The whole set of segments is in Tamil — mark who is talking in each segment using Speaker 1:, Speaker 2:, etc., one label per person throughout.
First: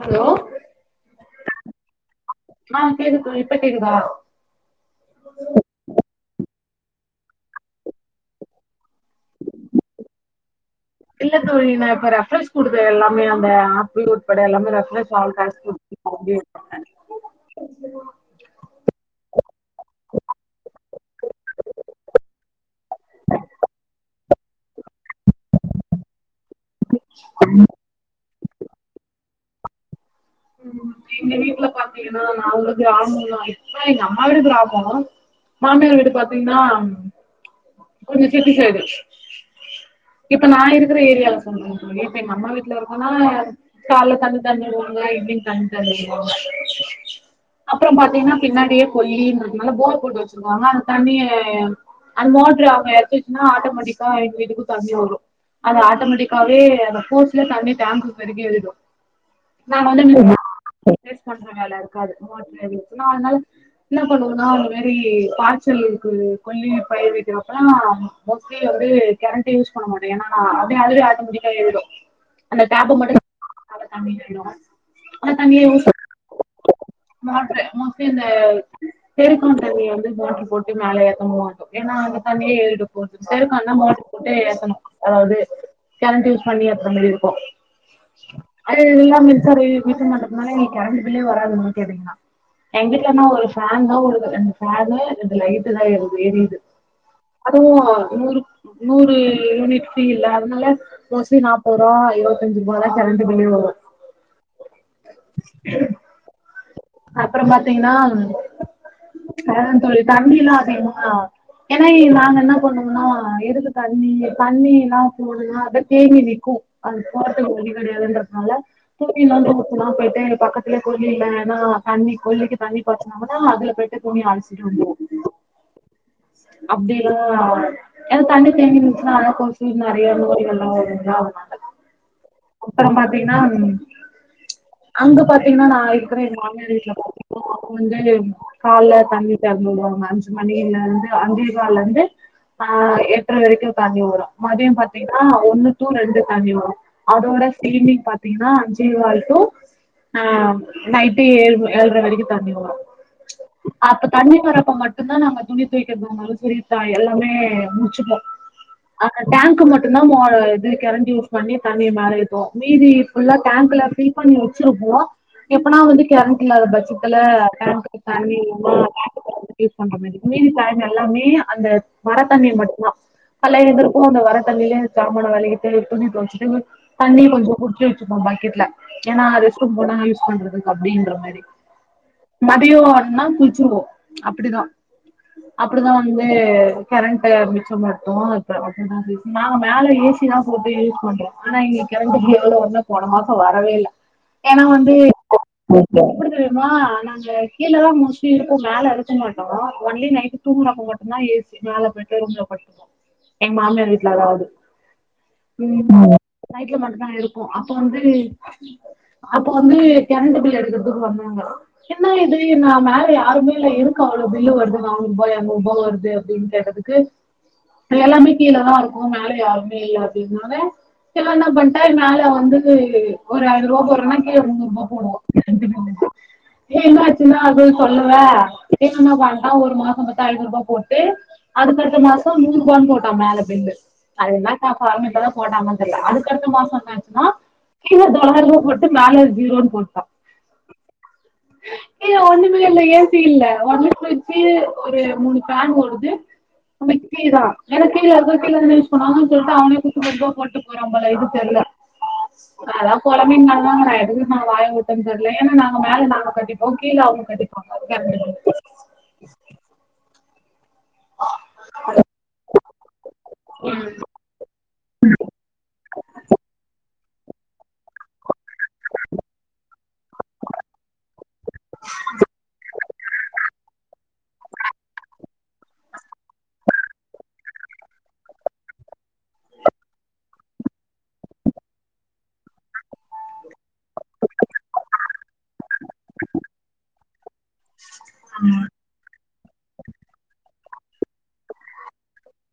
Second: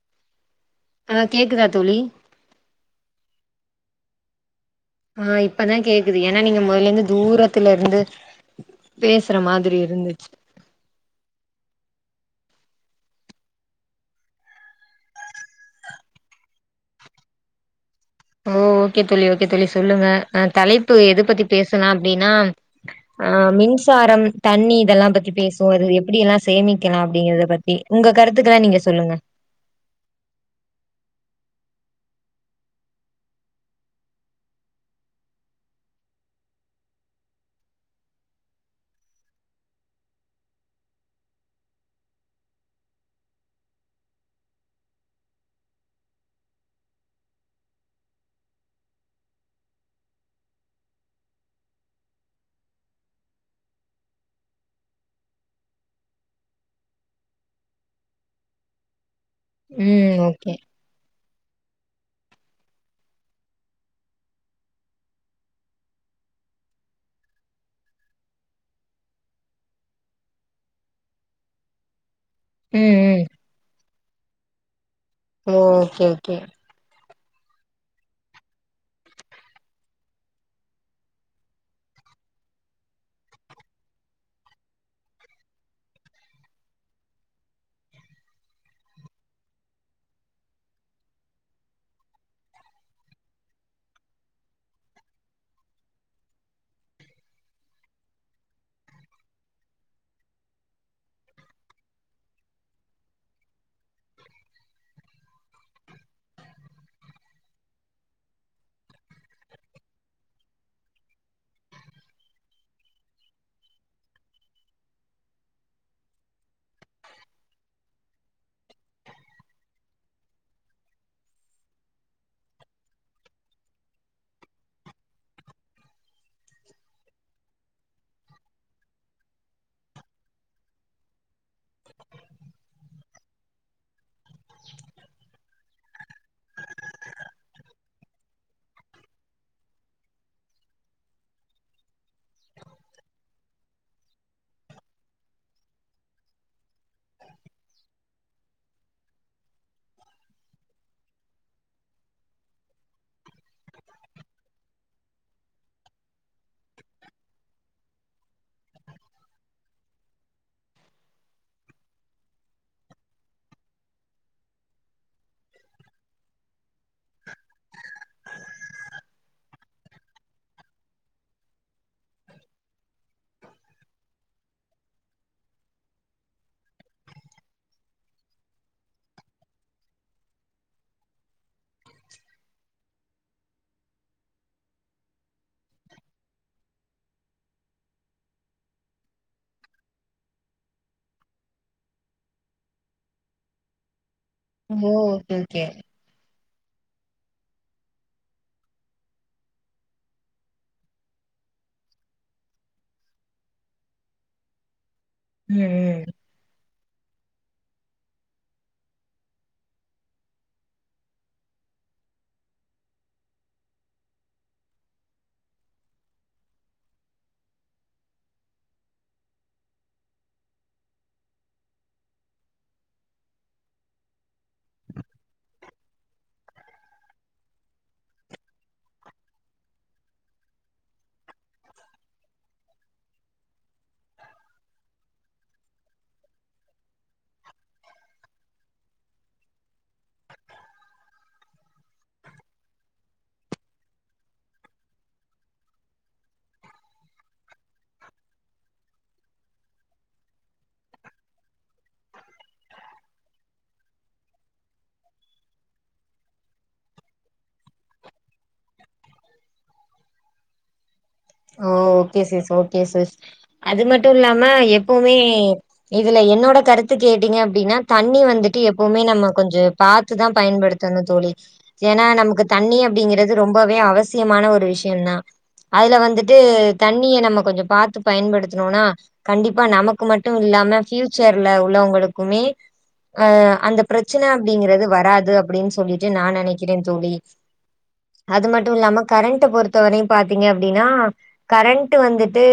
Speaker 1: ஹலோ
Speaker 2: ஆஹ் கேக்குதா தோழி
Speaker 1: ஆ கேக்குது தோழி இப்ப கேக்குதா
Speaker 2: ஆஹ் இப்பதான் கேக்குது ஏன்னா நீங்க முதலந்து தூரத்துல இருந்து பேசுற மாதிரி இருந்துச்சு
Speaker 1: ரெஃப்ரஸ் கொடுத்த எல்லாமே அந்த ஆப் உட்பட எல்லாமே ரெஃப்ரஸ்
Speaker 2: ஓ ஓகே தோழி ஓகே தோழி சொல்லுங்க தலைப்பு எது பத்தி பேசலா அப்படின்னா ஆஹ் மின்சாரம் தண்ணி இதெல்லாம் பத்தி பேசுவோம் அது எப்படி எல்லாம் சேமி சேமிக்கலாம் அப்படிங்கறத பத்தி உங்க கருத்து த்துக்கலாம் நீங்க சொல்லுங்க
Speaker 1: எங்க வீட்டுல பாத்தீங்கன்னா நான் கிராமம் இப்ப எங்க அம்மா வீடு கிராமம் மாமியார் வீடு பாத்தீங்கன்னா கொஞ்சம் சிட்டி சைடு இப்ப நான் இருக்கிற ஏரியால சொல்றேன் இப்ப எங்க அம்மா வீட்டுல இருக்கன்னா காலைல தண்ணி தெறந்து விடுவாங்க ண்ண த அப்புறம் பாத்தீங்கன்னா பின்னாடியே கொல்லின்றதனால போர் போட்டு வச்சிருக்காங்க அந்த தண்ணி அந்த மோட்டரு அவங்க எடுத்துசுன்னா ஆட்டோமேட்டிக்கா எங்க வீட்டுக்கும் தண்ணி வரும் அது ஆட்டோமேட்டிக்காவே போர்ஸ்ல தண்ணி டேங்க் பெருகி
Speaker 2: உம் ஓகே
Speaker 1: பண்ற வேலை இருக்காது மோ அதனால என்ன பண்ணுவோன்னா அந்த மாரி பாய்ச்சல்க்கு கொல்லி பயிர் வைக்கிறப்பல்லாம் மோஸ்ட்லி வந்து கேரண்டு யூஸ் பண்ண மாட்டேம் ஏன்னா அது அதுவே ஆட்டோமேடிகா ஏறிடும் அந்த டேப்
Speaker 2: ம்
Speaker 1: மட்ட
Speaker 2: ம்
Speaker 1: [unintelligible]
Speaker 2: ஓகே ஓகே
Speaker 1: மோட்ரு மோஸ்ட்லி இந்த தெருக்கான் தண்ணிய வந்து மோட்ரு போட்டு மேல ஏத்துவோம் ஏன்னா அந்த தண்ணியே ஏறிட்டு போ செருக்கான்னா மோட்ரு போட்டு ஏத்தணும் அதாவது கேரண்ட் யூஸ் பண்ணி ஏத்தற மாதிரி இருக்கும் அது எல்லாமே சரி வீச்ச மாட்டதுனால நீங்க கரண்ட் பில்லே வராதுன்னு கேட்டீங்கன்னா எங்க வீட்லன்னா ஒரு பேன் தான்ஓடுது அந்த பேனு ரெண்டு லைட்டு தான் ஏரியது அதுவும் நூறு நூறு யூனிட் இல்லாத அதனால மோஸ்ட்லி நாப்பது ரூபா இருபத்தஞ்சு ரூபா தான் கரண்ட் பில்லே வரும் [inaudible] அப்புறம் பாத்தீங்கன்னா வேரன்ன தோழி தண்ணி ஏன்னா நாங்க என்ன பண்ணோம்னா எதுக்கு தண்ணி தண்ணி எல்லாம் போணுன்னா அத தேங்கி நிற்கும் அது போறதுக்கு வழி கிடையாதுன்றதுனால சுத்தி எல்லாம் போயிட்டு பக்கத்துல குழிலனா தண்ணி கோழிக்கு தண்ணி பாச்சுனாங்களா அதுல போயிட்டு துணி அலசிட்டு வந்துருவோ அப்டில்லாம் ஆஹ் தண்ணி தேங்கி நின்னுச்சுன்னா அதுல கொசு நெறைய நோயிகள்ல்லா வரு இல்லயா அதுக்காக அப்புறம் பாத்தீங்கன்னா ச் அங்க பாத்தீங்கன்னா நான் இருக்கற எங்க மாமியாரு வந்து காலேல தண்ணி தெறந்து விடுவாங்க அஞ்சு மணில இருந்து அஞ்சே கால்ல இருந்து ஆஹ் எட்டரை வரைக்கும் தண்ணி வரும் மதியம் பாத்தீங்கன்னா ஒன்னு டூ ரெண்டு தண்ணி வரும் அதோட ஈவ்னிங் பாத்தீங்கன்னா அஞ்சே கால் டூ ஆஹ் நைட்டு ஏழு ம ஏழ்ர வரைக்கும் தண்ணி வரும் ச் அப்ப தண்ணி வரப்ப மட்டும் தான் நாங்க துணி துவைக்கறதுனாலும் சரி ட எல்லாமே முச்சுப்போம் ஆ க டேங்க்கு மட்டும் தான் மோ இது கரண்ட் யூஸ் பண்ணி தண்ணிய மேலஇழுப்போம் மீதிஃபுல்லா டேங்க்ல ஃபில் பண்ணி வச்சிருப்போம் எப்பனா வந்து கரண்ட் இல்லாத பச்சத்துல டேங்க்குக்கு தண்ணி உன்னோ யூஸ் பண்ற மாரி மீதி பாதி நாள்ள எல்லாமே அந்த வர தண்ணி மட்டும்தான் கால்ல எந்திரிப்போம் அந்த வர தண்ணியிலேய ஜாமான வெளகிட்டு துணி தொவச்சுட்டு தண்ணி கொஞ்சம் புடுச்சு வச்சுப்போம் பக்கெட்ல ஏன்னா அது ரெஸ்ட் ரூம் போன யூஸ் பண்றது அப்டின்ற மாரி மதியோ அப்டினா குளிச்சுடுவோம் அப்டிதான் அப்டிதான் வந்து கரண்ட மிச்சம் படுத்துவோ அதான் [unintelligible] நாங்க மேல ஏ சி தான் போட்டு யூஸ் பண்றோம் ஏன்னா கரண்ட்டுக்கு எவ்ளோ வருனா போன மாசம் வரவே இல்ல ஏன்னா
Speaker 2: ஓ
Speaker 1: வந்து
Speaker 2: ஓகே ஓகே
Speaker 1: [inaudible] எப்டி தெரியுமா நாங்க கீழதான் மோஸ்ட்லி இருப்போ மேல இருக்க மாட்டோம் ஒன்லி நைட் தூங்குறப்ப மட்டுதான் ஏ சி மேல பெட்டு் ரூம்ல படுத்துபோம் எங்க மாமியார் வீட்ல அதாவது
Speaker 2: உம் உம்
Speaker 1: வீட்ல மட்டும் தான் இருக்கும் அப்ப வந்து அப்ப வந்து கரண்டு பில் எடுக்க றதுக்கு வந்தாங்க என்னா இது நான் மேல யாருமே இல்ல இருக்கு அவ்ளோ பில்லு வருது நானூர் ரூபா இரனூர் ரூபா வருது அப்டின் கேட்டதுக்கு எல்லாமே கீழதான் இருக்கோம் மேல யாருமே இல்ல அப்டின்னாலே இவர் என்னா பண்ட்டாரு மேல வந்து ஒரு ஐநூரூபா போடுறோன்னா கீழ முன்நூறு ரூபா போடுவோ ஏ என்னாச்சுன்னா அது சொல்லுவ என்னான்ன வந்தா ஒரு மாசம் பத்தி ஐநூறு ரூபாய் போட்டு அதுக்கடுத்த மாசம் நூறு ரூபானு போட்டான் மேல பில்லு அது என்ன கா காரணப்பதான் போட்டானோ தெர்ல அதுக்கடுத்த மாசம் என்னாச்சுன்னா கீழ தொள்ளாயிரம் ரூபானு போட்டு மேல ஜீரோன்னு போட்டான் ஏ ஒன்னுமே இல்ல ஏ சீ இல்ல ஒன்லீ ஃபிரிஜ்ஜு ஒரு மூணு பேன் ஓடுது [unintelligible] தான் ஏன்னா கீழ இருக்கோ கீழ இருக்குனு சொன்னாங்கன்னு சொல்ட்டு அவனே குத்து மதிப்பா போட்டு போறாம்போல இது தெர்ல அதான் பொலம்பிற்தாங்க நா எதுவு நா வாய உட் [unintelligible] தெர்ல ஏன்னா நாங்க மேல நாங்க கட்டிப்போம் கீழே அவுங்க கட்டிப்பாங்க கரண்டு பில்
Speaker 2: ஓ ஓகே சிஸ் ஓகே சிஸ் அது
Speaker 1: பில்.
Speaker 2: மட்டு இல்லாம எப்பவுமே இதுல என்னோட கருத் து கேட்டீங்க அப்டின்னா தண்ணி வந்துட்டு எப்பவுமே நம்ம கொஞ்சம் பாத்துதான் பயன்படுத்தணும் தோழி ஏன்னா நமக்கு தண்ணி அப்டிங்கறது ரொம்பவே அவச சியமான ஒரு விஷயம் தான் அதுல வந்துட் டு தண்ணிய நம்ம கொஞ்ச பாத்து பயன்படுத்துனோனா கண்டிப்பா நமக்கு மட்டும் இல்லாம பஃபியூச்சர்ல உள்ளவங்களுக்குமே அஹ் அந்த பிரச்சனை அப்டிங்கறது வராது அப்டின்னு சொல்லிட்டு நான் நெனைக்கிறேன் தோழி அது மட்டும் இல்லாம கரண்ட் டு பொறுத்தவரையும் பாத்தீங்க அப்டின்னா கரண்ட் வந்துட்டு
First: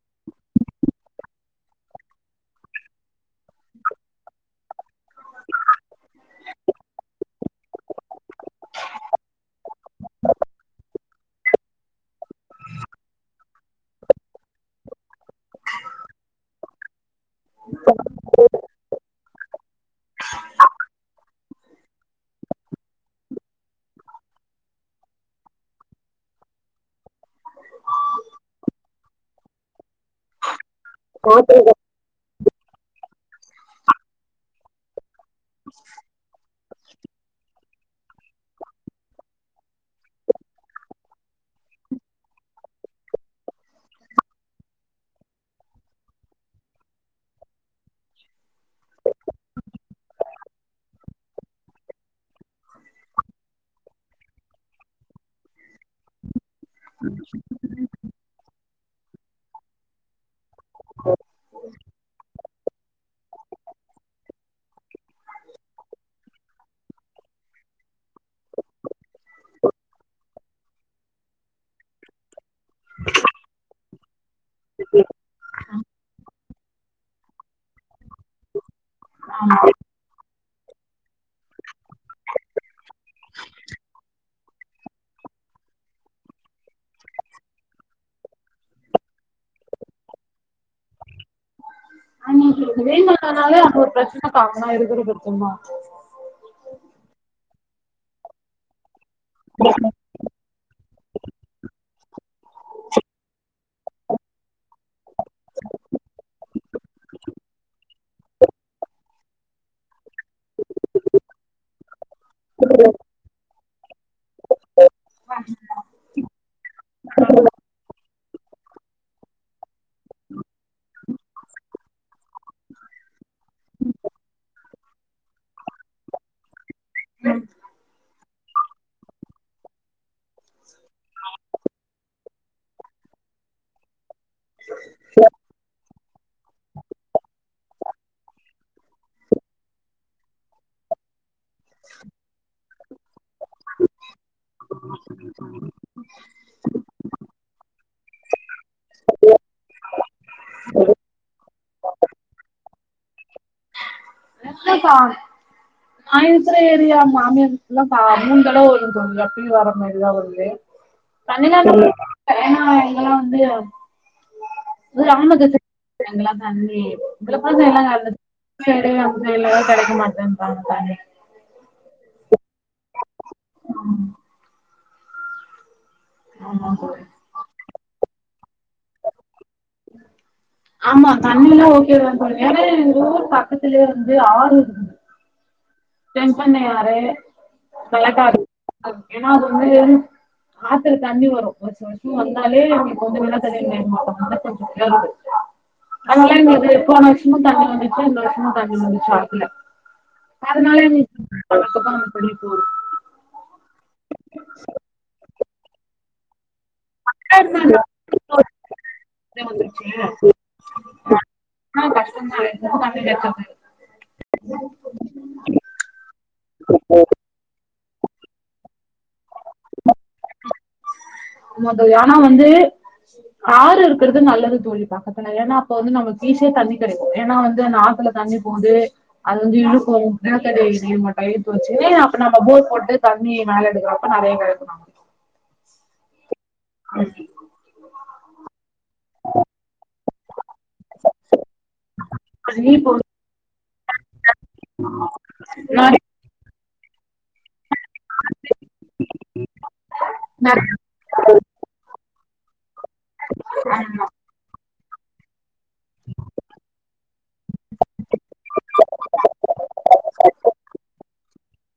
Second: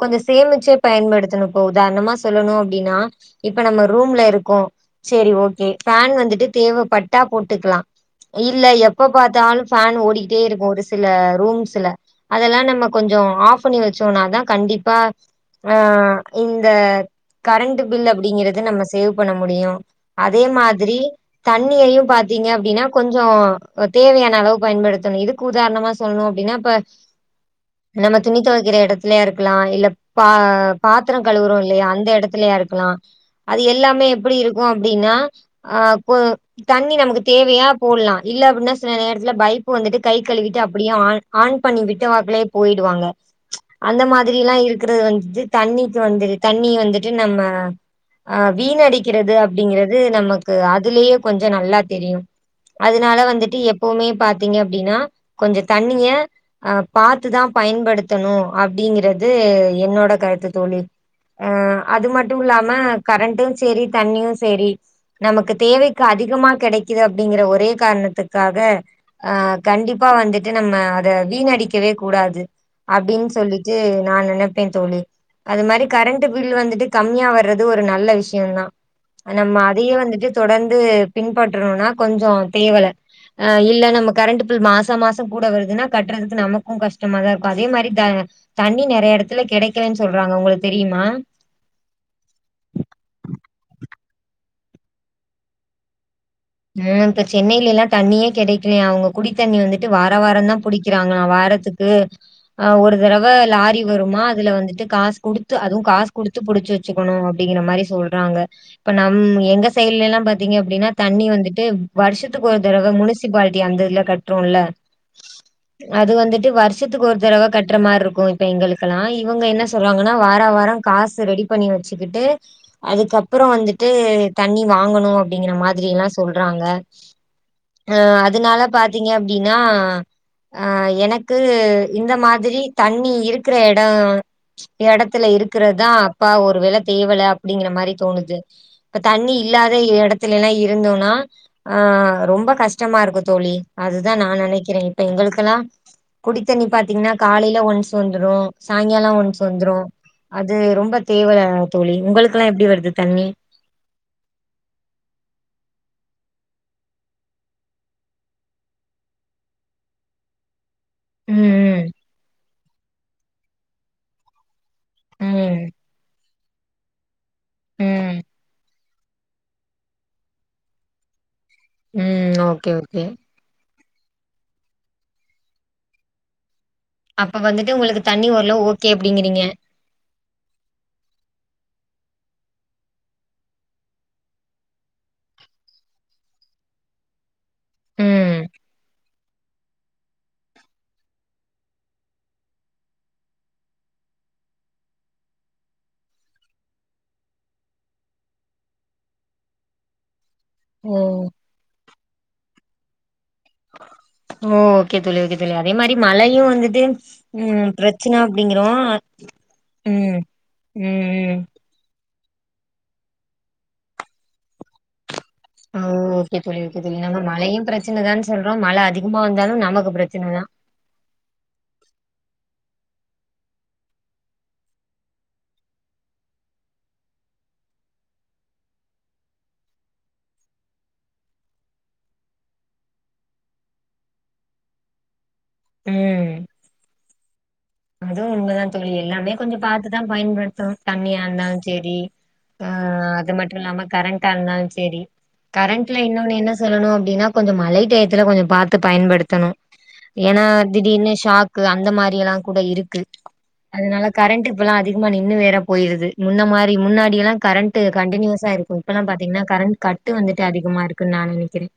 Speaker 2: கொஞ்ச சேமிச்சே பயன்படுத்தணும் இப்போ உதாரணமா சொல்லணும் அப்டின்னா இப்ப நம்ம ரூம்ல இருக்கோ சரி ஓகே ஃபேன் வந்துட்டு தேவப்பட்டா போட்டுக்கலாம் இல்ல எப்ப பாத்தாலும் ஃபோன் ஓடிட்டே இருக்கும் ஒரு சில ரூம்ஸ்ல அதெல்லாம் நம்ம கொஞ்சம் ஆஃப் பண்ணி வச்சோம்னாதான் கண்டிப்பா ஆஹ் இந்த கரண்ட் பில் அப்டிங்கறது நம்ம சேவ் பண்ண முடியும் அதே மாதிரி தண்ணியையும் பாத்தீங்க அப்டின்னா கொஞ்சோ தேவையான அளவு பயன்படுத்தணும் இதுக்கு உதாரணமா சொல்லணும் அப்டின்னா இப்ப நம்ம துணி துவைக்கிற இடத்துலயே இருக்கலாம் இல்ல பா பாத்திரம் கழுவுறோ இல்லயா அந்த இடத் லயா இருக்கலாம் அது எல்லாமே எப்டி இருக்கும் அப்டின்னா அஹ் பொ தண்ணி நமக்கு தேவையா போட்லாம் இல்ல அப்டின்னா சில நேரத்துல பைப்பு வந்துட்டு கை கழுவிட்டு அப்டியே ஆன் ஆன் பண்ணி விட்டு அப்லே போயிடுவாங்க ச் அந்த மாதிரில்லா இருக்கறது வந்துட்டு தண்ணிக்கு வந்துட்டு தண்ணி வந்துட்டு நம்ம ஆஹ் வீணடிக்கிறது அப்டிங்கறது நமக்கு அதுலயே கொஞ்ச நல்லா தெரியும் அதுனால வந்துட்டு எப்பவுமே பாத்தீங்க அப்டின்னா கொஞ்ச தண்ணிய அஹ் பாத் து தான் பயன்படுத்தணும் அப்டிங்கறது என்னோட கருத்து தோழி அஹ் அது மட்டும் இல்லாம கரண்ட்டும் சரி தண்ணியும் சரி நமக்கு தேவைக்கு அதிகமா கெடைக்குது அப்டிங்கிற ஒரே காரணத்துக்காக ஆஹ் கண்டிப்பா வந்துட்டு நம்ம அத வீணடிக்கவே கூடாது அப்டின்னு சொல்லிட்டு நான் நெனைப்பேன் தோழி அது மாதிரி கரண்ட் பில் வந்துட்டு கம்மியா வர்றது ஒரு நல்ல விஷயம்தான்
Speaker 1: ஆமா
Speaker 2: நம்ம அதயே வந்துட்டு தொடர்ந்து பின்பற்றணும்னா கொஞ்ச தேவலை ஆஹ் இல்ல நம்ம கரண்ட் பில் மாசம் மாசம் கூட வருதுன்னா கட்டுறதுக்கு நமக்கும் கஷ் கஷ்டமாதான் இருக்கும் அதே மாதிரி த தண்ணி நெறைய இடத்துல கெடைக்கலன்னு சொல்றாங்க உங்களுக்கு தெரியுமா
Speaker 1: வெயில் வந்தானாலே அது ஒரு பிரச்சன [unintelligible] இருக்கறது சும்மா
Speaker 2: ஆஹ் இப்ப சென்னையிலேலா தண்ணியே கெடைக்கலயாம் அவுங்க குடித்தண்ணி வந்துட்டு வாரோ வாரோ தான் புடிக்கிறாங்களா வாரத்துக்கு ஆஹ் ஒரு தடவை லாரி வருமா அதுல வந்துட்டு காசு குடுத்து அதுவும் காசு குடுத்து புடிச்சு வச்சுக்கணும் அப்டிங்கிற மாரி சொல்றாங்க இப்ப நம் எங்க சைடுலேலா பாத்தீங்க அப்டின்னா தண்ணி வந்து துட்டு வருஷத்துக்கு ஒரு தடவ முனிசிபாலிட்டி அந்த இதுல கட்றோல அது வந்துட்டு வருஷத்துக்கு ஒரு தடவ கட்ற மாரிருக்கும் இப்ப எங்களுக்கலாம் இவுங்க என்ன சொல்றாங்கன்னா வாரோ வாரோ காசு ரெடி பண்ணி வச்சுக்கிட்டு அதுக்கப்புறம் வந்துட்டு தண்ணி வாங்கணும் அப்டிங்கற மாதிரிலா சொல்றாங்க அஹ் அதுனால பாத்தீங்க அப்டின்னா ஆஹ் எனக்கு இந்த மாதிரி தண்ணி இருக்கிற இடம் இடத்துல இருக்கறதான் அப்பா ஒரு வேளை தேவல அப்டிங்கிற மாதிரி தோணுது இப்ப தண்ணி இல்லாத இடத்துல எல்லாம் இருந்தோம் னா ஆஹ் ரொம்ப கஷ்டமா இருக்கும் தோழி அதுதான் நான் நெனைக்கிறேன் இப்ப எங்களுக்கெல்லாம் குடித்தண்ணி பாத்தீங்கன்னா காலேல ஒன்ஸ் வந்துரு சாங்காலம் ஒன்ஸ் வந்துரும் அது ரொம்ப தேவல தோழி உங்களுக்கல்லாம் எப்டி வருது தண்ணி
Speaker 1: இல்லப்பா நா இருக்குற ஏரியா மாமியார் வீட்ல பா முடுஞ்சலவு [unintelligible] வர மாரிதான் வருது [unintelligible]
Speaker 2: ம்
Speaker 1: ஆஹ் இங்கல்லாம் வந்து
Speaker 2: ம்
Speaker 1: கிராமத்து
Speaker 2: ம்
Speaker 1: [unintelligible] தண்ணி இதுல [unintelligible] நல்லது
Speaker 2: ம்
Speaker 1: [unintelligible] மு எல்லே கெடைக்க மாட்டேனுறாங்க தானே
Speaker 2: உம் ஓகே ஓகே
Speaker 1: உம் ஆமா தோழி
Speaker 2: அப்ப வந்துட்டு உங்களுக்கு தண்ணி ஓகே அப்படிங்கிறீங்க
Speaker 1: ஆமா தண்ணில ஓகே வேற ரரு பக்கத்துலயே வந்து ஆறு இருக்கு தென்பண்ணையாறு
Speaker 2: ம்
Speaker 1: மெளகாறு ஏன்னா அது வந்து ஆத்துல தண்ணி வரு வருஷொ வருஷொ வந்தாலே [unintelligible] போன வருஷமு தண்ணி வந்துச்சு இந்த வருஷமு தண்ணி வந்துச்சு ஆத்துல அதனால
Speaker 2: ம்
Speaker 1: [unintelligible]
Speaker 2: ஓ ஓகே தோழி ஓகே தோழி அதே மாரி மழையு வந்து து
Speaker 1: முன்னாடி
Speaker 2: உம் பிரச்சன அப்படிங்கறோ
Speaker 1: தான் வந்துச்சு
Speaker 2: உம் உம் உம்
Speaker 1: [unintelligible]
Speaker 2: ஆஹ் ஓகே தோழி ஓகே தோழி நம்ம மழையு பிரச்சனதான்னு சொல்றோ மழ அதிகமா வந்தாலு நமக்கு பிரச்சனதா
Speaker 1: ஆமாந் தோழி ஆனா வந்து ஆறு இருக்கறது நல்லது தோழி பக்கத்துல ஏன்னா அப்ப வந்து நமக்கு ஈஸியா தண்ணி கெடைக்கு ஏனா வந்து ஆத்துல தண்ணி போகுது அது வந்து இழுக்கு நிலத்தடி நீர் மட்டொ இழுத்து வச்சு அப்ப நம்ம போர் போட்டு தண்ணி மேல எடுக்கிறப்ப நெறைய கெடைக்கு நமக்கு
Speaker 2: உம் அதுவு உண்மதா தோழி எல்லாமே கொஞ்சொ பாத்துதா பயன்படுத்தனு தண்ணியா இருந்தாலுஞ் செரி
Speaker 1: நமக்கு இப்போ
Speaker 2: ஆஹ் அது மட்டு இல்லாம கரண்டா இருந்தாலு செரி கரண்ட்ல
Speaker 1: நெறைய
Speaker 2: இன்னோன்னு என்ன சொல்லணு அப்டீனா கொஞ்ச மழை டயத்துல கொஞ்ச பாத்து பயன்படுத்தணு ஏனா
Speaker 1: நெறைய
Speaker 2: திடீர்னு ஷாக்கு அந்த மாரி எல்லா கூட இருக் கு அதனால கரண்ட் இப்பல்லா அதிகமா நின்னு வேற போயிருது முன்ன மாரி முன்னாடியெல்லா கரண்ட் கண்டனியூஸா இருக்கு இப்பெல்லா பாத்தீங்கன்னா கரண்ட் கட்டு வந்துட்டு அதிகமா இருக்குன்னு நா நெனைக்கிறே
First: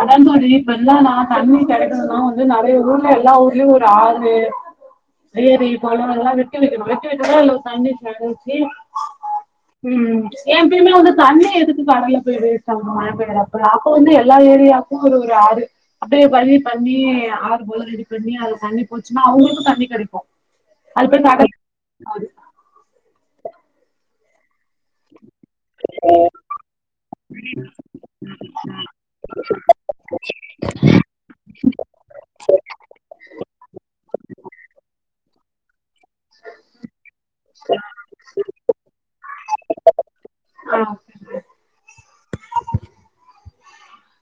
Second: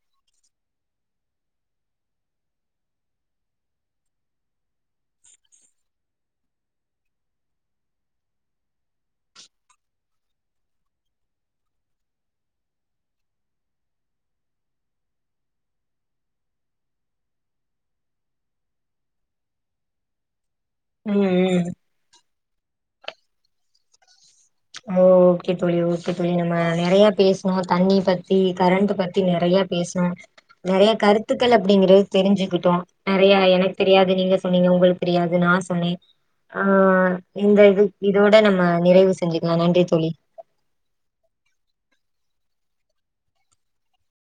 Speaker 1: அதாது ஒரு இப்பெல்லா நா தண்ணி கெடைக்கணுனா வந்து நெறைய ஊர்ல எல்லா ஊர்லயு ஒரு ஆறு ஏரி குள எல்லா வெட்டி வெக்கணு வெட்டி வெச்சாதா அல்ல ஒரு தண்ணி கடைச்சு உஹம் எப்பயுமே வந்து தண்ணி எதுக்கு கடல்ல போய் வேஸ்டாகு மழ பெயறப்ப அப்பொ வந்து எல்லா ஏரியாக்கு ஒரு ஒரு ஆறு அப்படியே பண்ணி பண்ணி ஆறு போல ரெடி பண்ணி அதுல தண்ணி போச்சுன்னா அவங்களுக்கு தண்ணி கெடைக்கு அது போய்
Speaker 2: ம்
Speaker 1: கடல்
Speaker 2: ம் ஓ ஓகே தோழி ஓகே தோழி நம்ம நெறைய பேசுனோ தண்ணி பத்தி கரண்ட் பத்தி நெறைய பேசுனோ நெறைய கருத்துக்கள் அப்படிங்கறது தெரிஞ்சுக்கிட்டோ நெறைய எனக்கு தெரியாது நீங்க சொன்னீங்க உங்களுக்கு தெரியாது நா சொ தோழி ஆஹ் இந்த இது இதோட நம்ம நிறைவு செ செஞ்சுக்கலா நன்றி தோழி
Speaker 1: ஆ